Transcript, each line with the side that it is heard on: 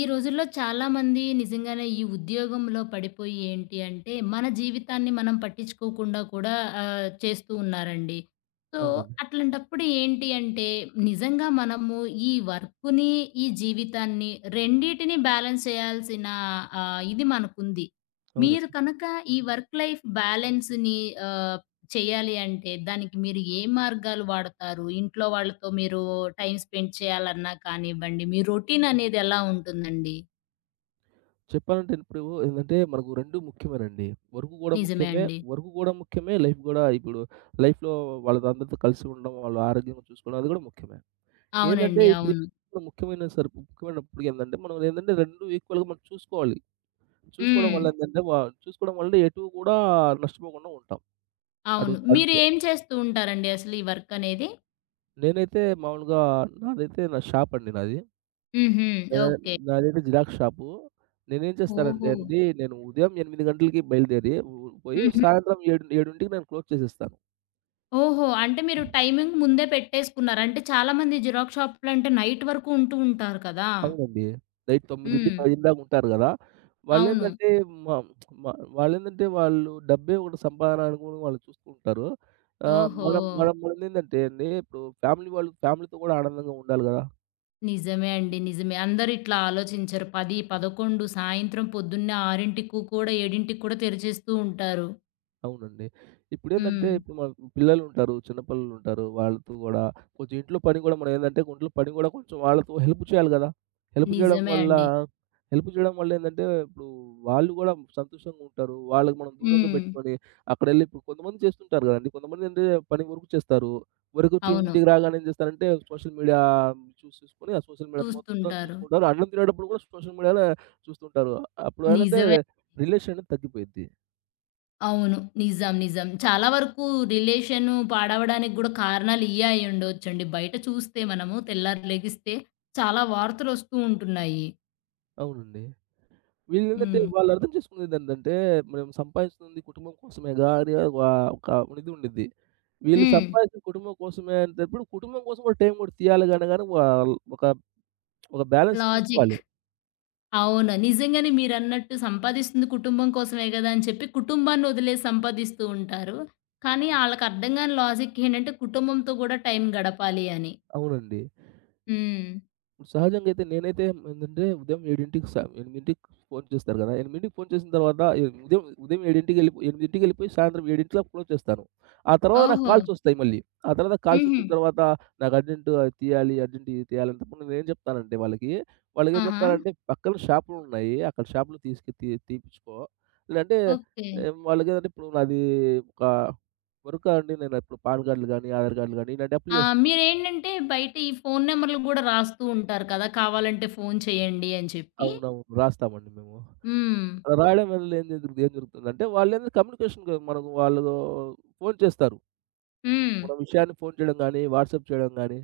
left: ఈ రోజుల్లో చాలామంది నిజంగానే ఈ ఉద్యోగంలో పడిపోయి ఏంటి అంటే, మన జీవితాన్ని మనం పట్టించుకోకుండా కూడా చేస్తూ ఉన్నారండి. సో,
right: అవునండి.
left: అట్లాంటప్పుడు ఏంటి అంటే, నిజంగా మనము ఈ వర్కుని, ఈ జీవితాన్ని రెండిటిని బ్యాలెన్స్ చేయాల్సిన ఇది మనకుంది. మీరు
right: అవునండి.
left: కనుక ఈ వర్క్ లైఫ్ బ్యాలెన్స్‌ని ఆహ్, చేయాలి అంటే దానికి మీరు ఏ మార్గాలు వాడతారు? ఇంట్లో వాళ్ళతో మీరు టైమ్ స్పెండ్ చేయాలన్నా కానివ్వండి, మీ రొటీన్ అనేది ఎలా ఉంటుందండి?
right: చెప్పాలంటే ఇప్పుడు ఏందంటే మనకు 2 ముఖ్యమేనండి. వర్క్ గూడా
left: నిజమే
right: ముఖ్యమే.
left: అండి.
right: లైఫ్ గూడా ఇప్పుడు లైఫ్‌లో వాళ్ళతో అందరితో కలిసి ఉండడం, వాళ్ళ ఆరోగ్యంగా చూసుకోవడం అది గూడా ముఖ్యమే. ఏందంటే
left: అవునండి.
right: ఇప్పుడు
left: అవును.
right: ముఖ్యమైనప్పుడు ఏందంటే మనం ఏందంటే 2 ఈక్వల్‌గా మనం చూసుకోవాలి. చూసుకోవడం
left: హ్మ్.
right: వల్ల ఏందంటే వ చూసుకోవడం వల్ల ఎటు గూడా నష్టపోకుండా ఉంటాం. అటు
left: అవును. మీరు
right: అటు
left: ఏం చేస్తూ ఉంటారండి అసలు ఈ వర్క్ అనేది?
right: నేనైతే మామూలుగా నాదైతే నా షాప్ అండి నాది.
left: హుహు.
right: నేనా
left: ఓకే.
right: నాదేంటి xerox shop. నేనేం చేస్తానంటే
left: ఓహో!
right: అండి, నేను ఉదయం 8 గంటలకి బయలుదేరి ఉ పోయి
left: హుహు.
right: సాయంత్రం 7కి నేను క్లోజ్ చేసేస్తాను.
left: ఓహో! అంటే మీరు టైమింగ్ ముందే పెట్టేసుకున్నారు. అంటే చాలామంది జిరాక్స్ షాపులంటే నైట్ వరకు ఉంటూ ఉంటారు కదా!
right: అవునండి. నైట్ 9:00,
left: హ్మ్.
right: 10:00 దాకా ఉంటారు గదా!
left: అవును.
right: వాళ్ళేందంటే మ మ వాళ్ళేందంటే వాళ్ళు డబ్బే ఒకటి సంపాదన అనుకోని వాళ్ళు చూసుకుంటారు.
left: ఓహో!
right: మనం మనం మనదేందంటే అండి, ఇప్పుడు ఫ్యామిలీతో గూడా ఆనందంగా ఉండాలి గదా!
left: నిజమే అండి. నిజమే. అందరూ ఇట్లా ఆలోచించరు. 10, 11 సాయంత్రం పొద్దున్నే 6కు కూడా 7కి కూడా తెరిచేస్తూ ఉంటారు.
right: అవునండి.
left: హ్మ్.
right: ఇప్పుడు మన పిల్లలుంటారు, చిన్న పిల్లలుంటారు. వాళ్ళతో గూడా కొంచెం ఇంట్లో పని గూడా కొంచెం వాళ్ళతో హెల్ప్ చేయాలి గదా! హెల్ప్ చేయడం
left: నిజమే
right: వల్ల
left: అండి.
right: హెల్ప్ చేయడం వల్లేందంటే ఇప్పుడు వాళ్ళు గూడా సంతోషంగా ఉంటారు. వాళ్ళకి మనం దూరంగా
left: హ్మ్.
right: బెట్టుకొని అక్కడెళ్ళి ఇప్పుడు కొంతమంది చేస్తుంటారు గదండీ! పని వరకు చేస్తారు. వరకొచ్చి
left: అవును.
right: ఇంటికి రాగానే ఏం జేస్తారంటే సోషల్ మీడియా చూసుకొని, ఆ సోషల్ మీడియా మొత్తం
left: చూస్తుంటారు.
right: చూసుకుంటారు. అన్నం తినేటప్పుడు గూడా సోషల్ మీడియా‌నే చూస్తుంటారు. అప్పుడేందంటే
left: నిజమే.
right: రిలేషన్ అనేది తగ్గిపోయిద్ది.
left: అవును. నిజం. నిజం. చాలా వరకు రిలేషను పాడవడానికి గూడా కారణాలు ఇయ్యే అయ్యుండొచ్చండి. బయట చూస్తే మనము తెల్లారి లెగిస్తే చాలా వార్తలొస్తూ ఉంటున్నాయి.
right: అవునండి. వీళ్ళేందంటే
left: హ్మ్.
right: వాళ్ళు అర్థం చేసుకునేదేంటంటే, మనం సంపాదిస్తుంది కుటుంబం కోసమేగా అని వా ఒక ఇది ఉండిద్ది. వీళ్ళు
left: హ్మ్.
right: సంపాదించిన కుటుంబం కోసమే అనేటప్పుడు, కుటుంబం కోసం కూడా టైం కూడా తీయాలి గాని గాని వాల్ ఒక ఒక బ్యాలన్స్
left: లాజిక్.
right: చూసుకోవాలి.
left: అవును. నిజంగానే మీరన్నట్టు సంపాదిస్తుంది కుటుంబం కోసమే గదా! అని చెప్పి కుటుంబాన్నొదిలేసి సంపాదిస్తూ ఉంటారు. కానీ ఆళ్ళకర్థం గాని లాజిక్ ఏంటంటే కుటుంబంతో గూడా టైం గడపాలి అని.
right: అవునండి.
left: హ్మ్.
right: సహజంగా అయితే నేనైతే ఏందంటే ఉదయం 7:00కి స 8:00కి ఫోను చేస్తారు గదా! 8:00కి ఫోను చేసిన తర్వాత ఉదయం ఉదయం 7:00కెళ్ళి 8:00కెళ్ళిపోయి సాయంత్రం 7:00కి ఫోను చేస్తాను. ఆ తర్వాత నాకు
left: ఓహో!
right: కాల్సొస్తాయి మళ్ళీ. ఆ తర్వాత
left: హుహు.
right: కాల్సొచ్చిన తర్వాత నాకు అర్జెంటు అది తీయాలి, అర్జెంట్ ఇది తీయాలన్నప్పుడు నేనేం చెప్తానంటే వాళ్ళకి, వాళ్ళకేం
left: ఆహా!
right: చెప్తానంటే పక్కన షాపులున్నాయి. అక్కడ షాపులో తీసుకు తీ తీపిచ్చుకో. లేదంటే
left: ఓకే.
right: వాళ్ళకేందంటే ఇప్పుడు నాది ఒక వర్క్ అండి. నేను ఇప్పుడు పాన్ కార్డ్‌లు గానీ, ఆధార్ కార్డ్‌లు గానీ ఇలాంటి అప్లై
left: ఆ!
right: చేస్
left: మీరేంటంటే బయట ఈ ఫోను నెంబర్లు గూడా రాస్తూ ఉంటారు కదా! కావాలంటే ఫోను చేయండి అని చెప్పి.
right: అవునవును. రాస్తామండి మేము.
left: హ్మ్.
right: అలా రాయడం వల్ల ఏం జరుగుతుందంటే వాళ్ళేంది కమ్యూనికేషన్ గా మనకు వాళ్ళు ఫోను చేస్తారు.
left: హ్మ్.
right: మన విషయాన్ని ఫోను చేయడం గానీ, వాట్సాప్ చేయడం గానీ,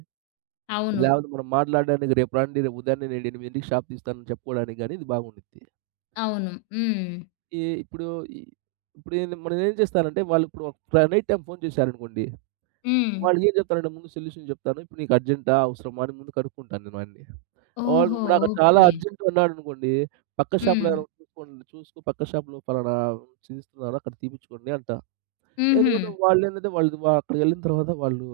left: అవును.
right: లేకపోతే మనం మాట్లాడడానికి రేపు రండి, రేపు ఉదయాన్నే నేను 8:00కి షాప్ తీస్తానని చెప్పుకోవడానికి గానీ ఇది బాగుండిద్ది.
left: అవును. హ్మ్.
right: ఈ ఇప్పుడు ఈ ఇప్పుడు ఏంది మనం ఏం చేస్తారంటే వాళ్ళు ఇప్పుడు ఒక నైట్ టైమ్ ఫోను చేశారనుకోండి,
left: హ్మ్.
right: వాళ్ళకి ఏం చెప్తానంటే ముందు సొల్యూషన్ చెప్తాను. ఇప్పుడు నీకు అర్జెంటా? అవసరమా? అని ముందు కనుక్కుంటాను నేను అన్నీ. వాళ్ళు
left: ఓహో!
right: ఇప్పుడు నాకు చాలా
left: ఓకే.
right: అర్జెంట్ అన్నాడనుకోండి, పక్క షాప్‌లో
left: హ్మ్.
right: ఎవరో చూసుకోండి చూసుకో పక్క షాప్‌లో ఫలానా చూస్తున్నాను అక్కడ తీపిచ్చుకోండి అంటాను.
left: హుహు.
right: ఎందుకంటే వాళ్ళేందంటే వాళ్ళు వ అక్కడికెళ్ళిన తర్వాత వాళ్ళు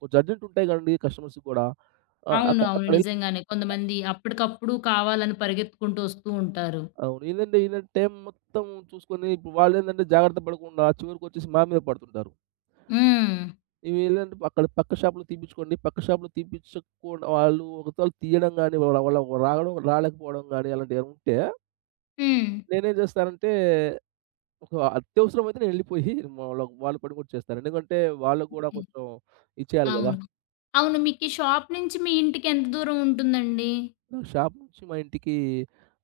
right: కొంచెం అర్జెంట్ ఉంటాయి కదండీ! కస్టమర్స్ గూడా. ఆహ్,
left: అవును.
right: అక్క
left: అవును.
right: అక్కడెళ్ళి
left: నిజంగానే. కొంతమంది అప్పటికప్పుడు కావాలని పరిగెత్తుకుంటూ వస్తూ ఉంటారు.
right: అవును. ఏందంటే ఈళ్ళని టైం మొత్తం చూసుకొని ఇప్పుడు వాళ్ళేందంటే జాగ్రత్త పడకుండా చివరికొచ్చేసి మా మీద పడుతుంటారు.
left: హ్మ్.
right: వీళ్ళేంటి అక్కడ పక్క షాప్‌లో తీపిచ్చుకోండి. పక్క షాప్‌లో తీపిచ్చకుండా వాళ్ళు ఒకతోల తీయడం గాని, వాళ్ళ వాళ్ళ రావడం రాలేకపోవడం గాని అలాంటియేమైనా ఉంటే
left: హ్మ్.
right: నేనేం చేస్తానంటే ఒక అత్యవసరమైతే నేనెళ్ళిపోయి వాళ్ళు పని కూడా చేస్తాను. ఎందుకంటే వాళ్ళకి గూడా
left: హ్మ్.
right: కొంచెం ఇచ్చేయాలి గదా!
left: అవును. అవును. మీకీ షాప్ నుంచి మీ ఇంటికి ఎంత దూరం ఉంటుందండి?
right: నా షాప్ నుంచి మా ఇంటికి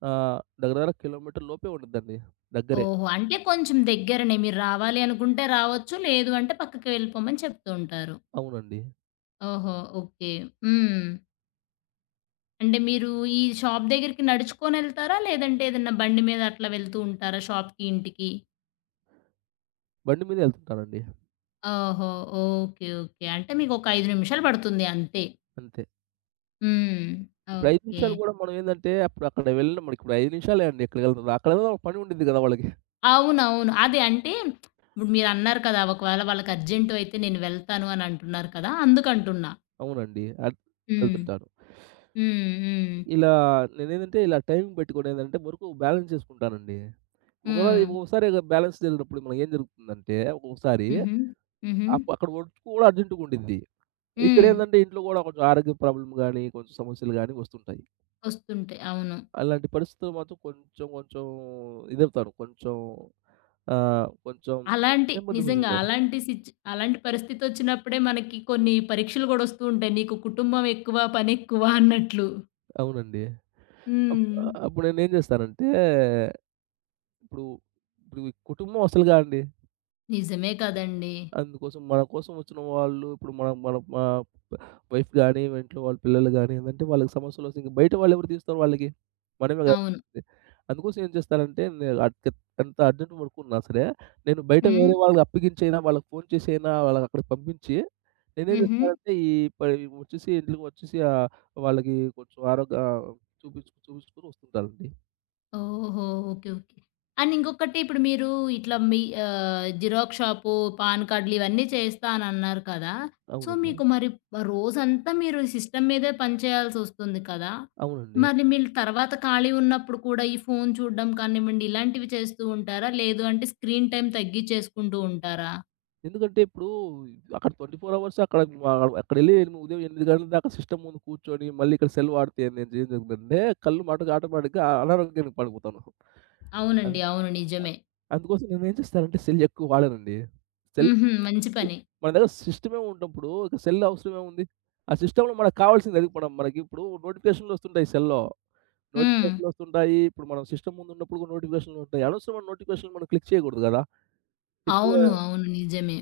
right: దగ్గర దగ్గర కిలోమీటర్ లోపే ఉండిద్దండి. దగ్గరే.
left: ఓహో! అంటే కొంచెం దగ్గరనే. మీరు రావాలి అనుకుంటే రావచ్చు. లేదు అంటే పక్కకి వెళ్ళిపోమని చెప్తూ ఉంటారు.
right: అవునండి.
left: ఓహో! ఓకే. హ్మ్. అంటే మీరు ఈ షాప్ దగ్గరికి నడుచుకొనెళ్తారా? లేదంటే ఏదన్నా బండి మీద అట్లా వెళ్తూ ఉంటారా షాప్‌కి, ఇంటికి?
right: బండి మీద ఎళ్తుంటానండి.
left: ఓహో! ఓకే. ఓకే. అంటే మీకొక 5 నిమిషాలు పడుతుంది అంతే.
right: అంతే.
left: హ్మ్.
right: ఇప్పుడు 5
left: ఓకే.
right: నిమిషాలు గూడా మనం ఏందంటే అప్పుడు అక్కడ వెళ్ళిన మనకిప్పుడు 5 నిమిషాలే అండి ఇక్కడికెళ్తుంది. అక్కడేదో పని ఉండిద్ది గదా! వాళ్ళకి.
left: అవునవును. అదే అంటే ఇప్పుడు మీరన్నారు కదా! ఒకవేళ వాళ్ళకి అర్జెంటు అయితే నేను వెళ్తాను అని అంటున్నారు కదా! అందుకంటున్నా.
right: అవునండి.
left: హ్మ్.
right: వెళ్తుంటాను.
left: హ్మ్. హ్మ్.
right: ఇలా నేనేందంటే ఇలా టైమింగ్ పెట్టుకొని ఏందంటే వరకు బ్యాలెన్స్ చేసుకుంటానండి. ఒకవేళ
left: హ్మ్.
right: ఒక్కోసారి బ్యాలెన్స్ జరిగినప్పుడు మనకేం జరుగుతుందంటే ఒక్కొక్కసారి
left: హుహు. హుహు.
right: అక్కడ వర్క్ కూడా అర్జెంట్‌గా ఉండిద్ది.
left: హ్మ్.
right: ఇక్కడేందంటే ఇంట్లో గూడా కొంచెం ఆరోగ్య ప్రాబ్లమ్ గాని, కొంచెం సమస్యలు గాని వస్తుంటాయి.
left: వస్తుంటాయి. అవును.
right: అలాంటి పరిస్థితులు మాత్రం కొంచెం కొంచెం ఇదవుతాను. కొంచెం కొంచెం
left: అలాంటి
right: నెమ్మది
left: నిజంగా
right: పొందుతున్నాను.
left: అలాంటి పరిస్థితొచ్చినప్పుడే మనకి కొన్ని పరీక్షలు గూడా వస్తూ ఉంటాయి. నీకు కుటుంబం ఎక్కువ, పనెక్కువ అన్నట్లు.
right: అవునండి. అప్
left: హ్మ్.
right: అప్పుడు నేనేం చేస్తానంటే ఇప్పుడు ఇప్పుడు ఈ కుటుంబం అసలుగా అండి.
left: నిజమే కదండీ!
right: అందుకోసం మన కోసం వచ్చిన వాళ్ళు ఇప్పుడు మనం మన మా వైఫ్ గాని, ఇంట్లో వాళ్ళ పిల్లలు గాని ఏందంటే వాళ్ళకి సమస్యలొస్తే ఇంక బయట వాళ్ళెవరు తీస్తారు వాళ్ళకి? మనమే గదా!
left: అవును.
right: అందుకోసం ఏం చేస్తానంటే నేను ఎంత అర్జెంట్ వర్క్ ఉన్నా సరే, నేను బయట
left: హ్మ్.
right: వేరే వాళ్ళకి అప్పగించైనా, వాళ్ళకి ఫోను చేసైనా, వాళ్ళని అక్కడికి పంపించి, నేనేం
left: హుహు.
right: చేస్తానంటే ఈ ప వచ్చేసి ఇంట్లోకి వచ్చేసి వాళ్ళకి కొంచెం ఆరోగ్య చూపించుకొని వస్తుంటానండి.
left: ఓహో! ఓకే. ఓకే. అండ్ ఇంకొకటి ఇప్పుడు మీరు ఇట్లా మీ జిరాక్స్ షాపు, పాన్ కార్డ్‌లు ఇవన్నీ చేస్తా అనన్నారు కదా! సో,
right: అవునండి.
left: మీకు మరి రోజంతా మీరు సిస్టమ్ మీదే పని చేయాల్సొస్తుంది కదా!
right: అవునండి.
left: మరి మీరు తర్వాత ఖాళీ ఉన్నప్పుడు కూడా ఈ ఫోను చూడడం కానివ్వండి, ఇలాంటివి చేస్తూ ఉంటారా? లేదు అంటే స్క్రీన్ టైమ్ తగ్గిచ్చేసుకుంటూ ఉంటారా?
right: ఎందుకంటే ఇప్పుడు అక్కడ 24 అవర్స్ అక్కడ అక్కడెళ్ళి ఉదయం 8 గంటల దాకా సిస్టమ్ ముందు కూర్చొని, మళ్ళీ ఇక్కడ సెల్ వాడితే నేను ఏం జరుగుతుందంటే కళ్ళు మటుకు ఆటోమేటిక్‌గా అనారోగ్యానికి పడిపోతాను. ఆ!
left: అవునండి. అవును. నిజమే.
right: అందుకోసం నేనేం చేస్తానంటే సెల్ ఎక్కువ వాడనండి. సెల్
left: హుహు. మంచి పని.
right: మన దగ్గర సిస్టమే ఉన్నప్పుడు ఇక సెల్ అవసరం ఏముంది? ఆ సిస్టమ్‌లో మనకు కావాల్సింది అది మనం మనకిప్పుడు నోటిఫికేషన్‌లు వస్తుంటాయి సెల్‌లో.
left: హ్మ్.
right: నోటిఫికేషన్‌లు వస్తుంటాయి. ఇప్పుడు మనం సిస్టమ్ ముందు ఉన్నప్పుడు కూడా నోటిఫికేషన్‌లు ఉంటాయి. అనవసరమైన నోటిఫికేషన్‌లు మనం క్లిక్ చేయకూడదు కదా! ఇప్పుడు
left: అవును. అవును. నిజమే.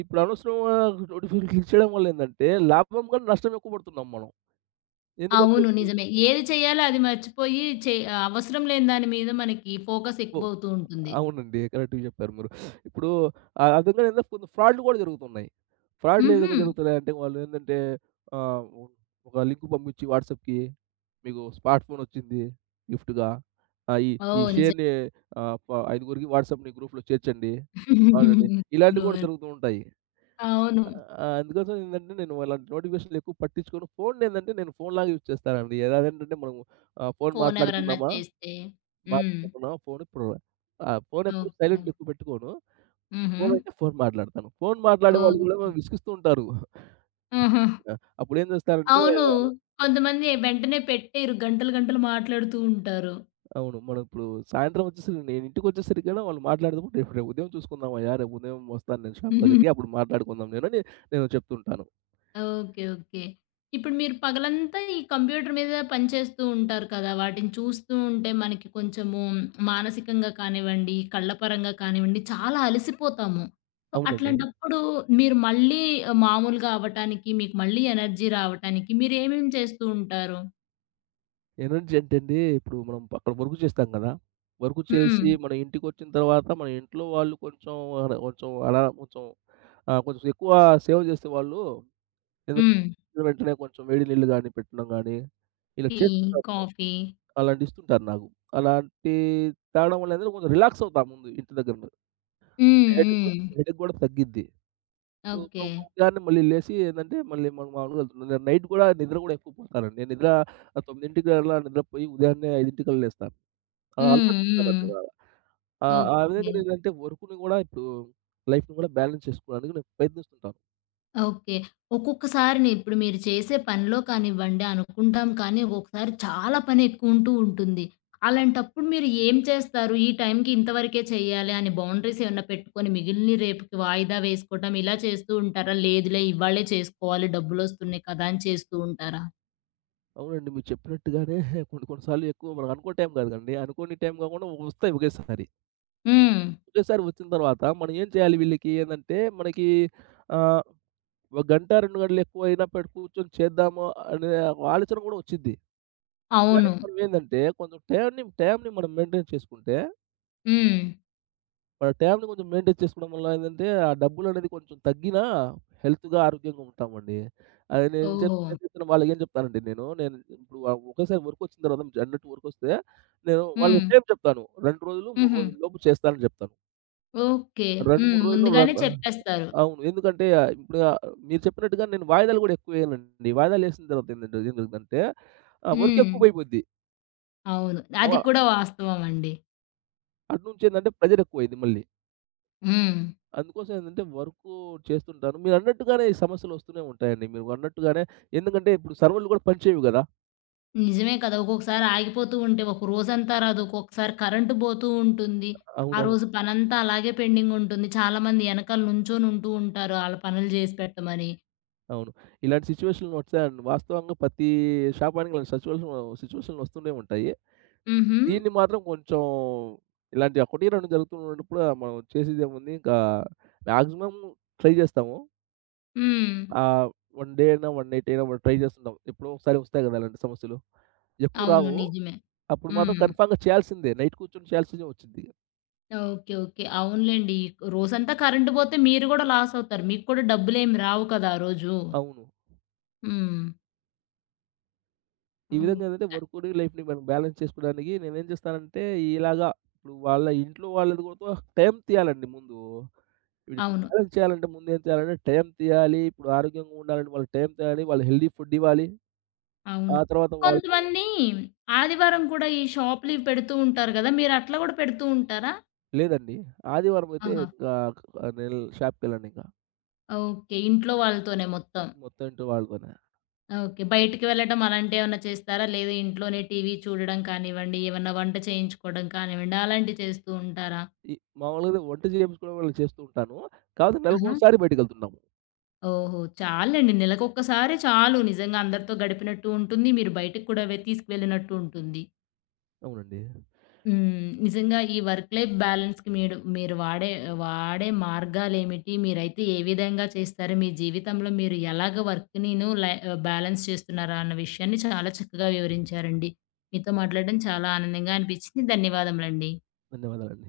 right: ఇప్పుడు అనవసరంగా నోటిఫికేషన్ క్లిక్ చేయడం వల్ల ఏందంటే, లాభం కన్నా నష్టం ఎక్కువ పడుతున్నాం మనం. ఎందుకంటే
left: అవును.
right: ఇప్పుడు
left: నిజమే. ఏది చేయాలో అది మర్చిపోయి అవసరం లేని దాని మీద మనకి ఫోకస్
right: పో
left: ఎక్కువవుతూ ఉంటుంది.
right: అవునండి. కరెక్ట్‌గా చెప్పారు మీరు. ఇప్పుడు ఆ విధంగానే ఏందో కొన్ని ఫ్రాడ్‌లు కూడా జరుగుతున్నాయి. ఫ్రాడ్‌లు ఏ
left: హుహు.
right: విధంగా జరుగుతున్నాయంటే వాళ్ళు ఏందంటే ఆహ్, ఒక లింక్ పంపించి వాట్సాప్‌కి మీకు స్మార్ట్ ఫోన్ వచ్చింది గిఫ్ట్‌గా. ఆహ్, ఈ ఈ
left: ఓహ్! నిజం.
right: షేర్‌ని ఆహ్, ప ఐదుగురికి వాట్సాప్ నీ గ్రూప్‌లో చేర్చండి. అవునండి. ఇలాంటివి కూడా
left: అవును.
right: జరుగుతూ ఉంటాయి.
left: అవును.
right: ఆ! అందుకోసం ఏందంటే నేను అలాంటి నోటిఫికేషన్‌లు ఎక్కువ పట్టించుకోను. ఫోన్నేందంటే నేను ఫోన్‌లాగా యూజ్ చేస్తానండి. ఎలాగంటంటే మనము ఆహ్, ఫోన్
left: ఫోన్ ఎవరన్నా
right: మాట్లాడుకున్నామా,
left: చేస్తే. హ్మ్.
right: మాట్లాడుకున్నామా ఫోన్ ఇప్పుడు ఫోన్ ఎప్పుడు
left: ఓకే.
right: సైలెంట్‌లో ఎక్కువ పెట్టుకోను.
left: హుహు.
right: ఫోన్ అంటే ఫోన్ మాట్లాడతాను. ఫోన్ మాట్లాడే వాళ్ళు కూడా
left: ఓకే.
right: మనం విసిగిస్తూ ఉంటారు.
left: ఆహా!
right: ఆ! అప్పుడేం చేస్తారంటే
left: అవును. కొంతమంది వెంటనే పెట్టేయరు. గంటలు గంటలు మాట్లాడుతూ ఉంటారు.
right: అవును. మనం ఇప్పుడు సాయంత్రం వచ్చేసరికి నేను ఇంటికొచ్చేసరికి గూడా వాళ్ళు మాట్లాడేటప్పుడు " రేపు ఉదయం చూసుకుందామయ్యా! రేపు ఉదయం వస్తాను నేను షాప్ దగ్గరికి అప్పుడు మాట్లాడుకుందాం నేను" అని నేను చెప్తుంటాను.
left: ఓకే. ఓకే. ఇప్పుడు మీరు పగలంతా ఈ కంప్యూటర్ మీద పనిచేస్తూ ఉంటారు కదా! వాటిని చూస్తూ ఉంటే మనకి కొంచెము మానసికంగా కానివ్వండి, కళ్ళ పరంగా కానివ్వండి చాలా అలసిపోతాము. సో,
right: అవునండి.
left: అట్లాంటప్పుడు మీరు మళ్ళీ మామూలుగా అవ్వటానికి, మీకు మళ్ళీ ఎనర్జీ రావటానికి మీరేమేం చేస్తూ ఉంటారు?
right: ఎనర్జీ అంటే అండి, ఇప్పుడు మనం అక్కడ వర్క్ చేస్తాం కదా! వర్క్
left: హ్మ్.
right: చేసి మన ఇంటికొచ్చిన తర్వాత మన ఇంట్లో వాళ్ళు కొంచెం అన కొంచెం అలా కొంచెం కొంచెం ఎక్కువ సేవ చేసే వాళ్ళు
left: హ్మ్.
right: ఎందుకంటే వెంటనే కొంచెం వేడి నీళ్ళు గాని పెట్టడం గాని, ఇలా
left: టీ,
right: చేస్తుంటారు.
left: కాఫీ.
right: అలాంటివి ఇస్తుంటారు నాకు. అలాంటి తాగడం వల్ల ఏంటంటే కొంచెం రిలాక్స్ అవుతా ముందు ఇంటి దగ్గర.
left: హ్మ్.
right: హెడేక్ కూడా
left: హ్మ్.
right: హెడేక్ కూడా తగ్గిద్ది. So,
left: okay.
right: మనం ఉదయాన్నే మళ్ళీ లేసి ఏందంటే మళ్ళీ మనం మామూలుగా వెళ్తున్నాం. నేను నైట్ కూడా నిద్ర కూడా ఎక్కువ పోతానండి. నేను నిద్ర 9కి అలా నిద్రపోయి ఉదయాన్నే 5 లేస్తాను. ఆ! అలవాటు
left: హ్మ్. హ్మ్.
right: ఉండాలండి అలాగా. ఆ! ఆ
left: ఓకే.
right: విధంగా నేనంటే వర్క్‌ని గూడా ఇప్పుడు లైఫ్‌ని గూడా బ్యాలెన్స్ చేసుకోవడానికి నేను ప్రయత్నిస్తుంటాను.
left: ఓకే. ఒక్కొక్కసారిని ఇప్పుడు మీరు చేసే పనిలో కానివ్వండి అనుకుంటాం కానీ, ఒక్కొక్కసారి చాలా పని ఎక్కువుంటూ ఉంటుంది. అలాంటప్పుడు మీరు ఏం చేస్తారు? ఈ టైంకి ఇంతవరకే చేయాలి అని బౌండరీస్ ఏమన్నా పెట్టుకొని మిగిలినయి రేపుకి వాయిదా వేసుకోవటం ఇలా చేస్తూ ఉంటారా? లేదులే ఇవాళే చేసుకోవాలి డబ్బులొస్తున్నాయి కదా! అని చేస్తూ ఉంటారా?
right: అవునండి మీరు చెప్పినట్టుగానే కొన్ని కొన్ని సార్లు ఎక్కువ మనం అనుకున్న టైం కాదు కదండీ. అనుకోని టైం కాకుండా వస్తాయి ఒకేసారి.
left: హ్మ్.
right: ఒకేసారి వచ్చిన తర్వాత మనం ఏం చేయాలి వీళ్ళకి ఏందంటే మనకి ఆహ్, ఒక గంట 2 గంటలు ఎక్కువైనా పెట్టి కూర్చొని చేద్దాము అనే ఆలోచన కూడా వచ్చిద్ది. కానీ
left: అవును.
right: మనం ఏందంటే కొంచెం టైమ్‌ని మనం మెయింటైన్ చేసుకుంటే
left: హ్మ్.
right: మన టైమ్‌ని కొంచెం మెయింటైన్ చేసుకోవడం వల్ల ఏందంటే, ఆ డబ్బులనేది కొంచెం తగ్గినా హెల్త్‌గా, ఆరోగ్యంగా ఉంటామండి. అది
left: ఓహో!
right: నేను చెప్తాను వాళ్ళకేం చెప్తానంటే నేను ఇప్పుడు ఒకేసారి వర్కొచ్చిన తర్వాత అన్నట్టు వర్కొస్తే, నేను వాళ్ళకి
left: హ్మ్.
right: టైమ్ చెప్తాను. 2 రోజులు, 3
left: హుహు.
right: రోజుల లోపు చేస్తానని చెప్తాను.
left: ఓకే.
right: 2,
left: హ్మ్.
right: 3 రోజుల్లో
left: ముందుగానే
right: రన్ ఆహ్,
left: చెప్పేస్తారు.
right: అవును. ఎందుకంటే ఆ, ఇప్పుడు ఆహ్, మీరు చెప్పినట్టుగా నేను వాయిదాలు గూడా ఎక్కువేయనండి. వాయిదాలేసిన తర్వాత ఏందంటే ఏం జరుగుద్దంటే, వర్క్
left: హ్మ్.
right: ఎక్కువైపోద్ది.
left: అవును.
right: అవ
left: అది కూడా వాస్తవం అండి.
right: అటు నుంచేందంటే ప్రెషర్ ఎక్కువైద్ది మళ్ళీ.
left: హ్మ్.
right: అందుకోసం ఏందంటే వర్కు చేస్తుంటాను. మీరన్నట్టుగానే ఈ సమస్యలొస్తూనే ఉంటాయండి. మీరు అన్నట్టుగానే ఎందుకంటే ఇప్పుడు సర్వర్‌లు కూడా పనిచేయవు గదా!
left: నిజమే కదా! ఒక్కొక్కసారి ఆగిపోతూ ఉంటే, ఒక రోజంతా రాదు. ఒక్కొక్కసారి కరెంటు పోతూ ఉంటుంది. ఆ
right: అవునవును.
left: రోజు పనంతా అలాగే పెండింగ్ ఉంటుంది. చాలామంది ఎనకాల నుంచొని ఉంటూ ఉంటారు. ఆళ్ళ పనులు జేసి పెట్టమని.
right: అవును. ఇలాంటి సిట్యుయేషన్‌లు వస్తాయండి. వాస్తవంగా ప్రతి షాపానికి ఇలాంటి సిట్యుయేషన్‌లు వస్తూనే ఉంటాయి.
left: హుహు.
right: దీన్ని మాత్రం కొంచెం ఇలాంటి ఒకటి, 2 జరుగుతున్నప్పుడు మనం చేసేదేముంది ఇంకా మాక్సిమం ట్రై చేస్తాము.
left: హ్మ్.
right: ఆహ్, 1 డే అయినా, 1 నైట్ అయినా మనం ట్రై చేస్తుంటాం. ఎప్పుడో ఒకసారి వస్తాయి గదా! ఇలాంటి సమస్యలు. ఎక్కువ
left: అవును.
right: రావు.
left: నిజమే.
right: అప్పుడు మాత్రం
left: హ్మ్.
right: కన్ఫర్మ్‌గా చేయాల్సిందే. నైట్ కూర్చొని చేయాల్సిందే వచ్చిద్ది.
left: ఓకే. ఓకే. అవునులెండి. రోజంతా కరెంటు పోతే మీరు గూడా లాస్ అవుతారు. మీకు కూడా డబ్బులేమి రావు కదా! ఆ రోజు.
right: అవును.
left: హ్మ్.
right: ఈ విధంగా ఏందంటే
left: ఓకే.
right: వర్క్‌ని, లైఫ్‌ని మనం బ్యాలెన్స్ చేసుకోడానికి నేనేం చేస్తానంటే ఇలాగా ఇప్పుడు వాళ్ళ ఇంట్లో వాళ్ళది కూడా టైం తీయాలండి ముందు. ఇప్పుడు
left: అవును.
right: బ్యాలెన్స్ చేయాలంటే ముందు ఏం చేయాలంటే టైం తీయాలి. ఇప్పుడు ఆరోగ్యంగా ఉండాలంటే వాళ్ళకి టైం తీయాలి. వాళ్ళకి హెల్తీ ఫుడ్ ఇవ్వాలి. ఆ
left: అవును.
right: తర్వాత వాళ్ళతో
left: కొంతమంది ఆదివారం కూడా ఈ షాప్ లీవ్ పెడుతూ ఉంటారు గదా! మీరు అట్లా గూడా పెడుతూ ఉంటారా?
right: లేదండి. ఆదివారం అయితే
left: ఆహా!
right: ఇంకా నేను షాప్‌కెళ్ళను ఇంకా.
left: ఓకే. ఇంట్లో వాళ్ళతోనే మొత్తం.
right: మొత్తం ఇంట్లో వాళ్ళతోనే.
left: ఓకే. బయటికి వెళ్ళటం అలాంటివేమన్నా చేస్తారా? లేదా ఇంట్లోనే టీవీ చూడడం కానివ్వండి, ఏమన్నా వంట చేయించుకోవడం కానివ్వండి, అలాంటివి చేస్తూ ఉంటారా?
right: ఈ మామూలుగా అయితే వంట చేయించుకోవడం వాళ్ళకి చేస్తూ ఉంటాను. కాకపోతే
left: ఆహా!
right: నెలకోసారి బయటికెళ్తున్నాము.
left: ఓహో! చాలండి. నెలకొక్కసారి చాలు. నిజంగా అందరితో గడిపినట్టు ఉంటుంది. మీరు బయటికి కూడా తీసుకువెళ్ళినట్టు ఉంటుంది.
right: అవునండి.
left: హ్మ్. నిజంగా ఈ వర్క్ లైఫ్ బ్యాలెన్స్‌కి మీడు మీరు మీరు వాడే వాడే మార్గాలేమిటి? మీరైతే ఏ విధంగా చేస్తారు? మీ జీవితంలో మీరు ఎలాగ బ్యాలెన్స్ చేస్తున్నారా అన్న విషయాన్ని చాలా చక్కగా వివరించారండి. మీతో మాట్లాడడం చాలా ఆనందంగా అనిపించింది. ధన్యవాదములండి.
right: ధన్యవాదాలండి.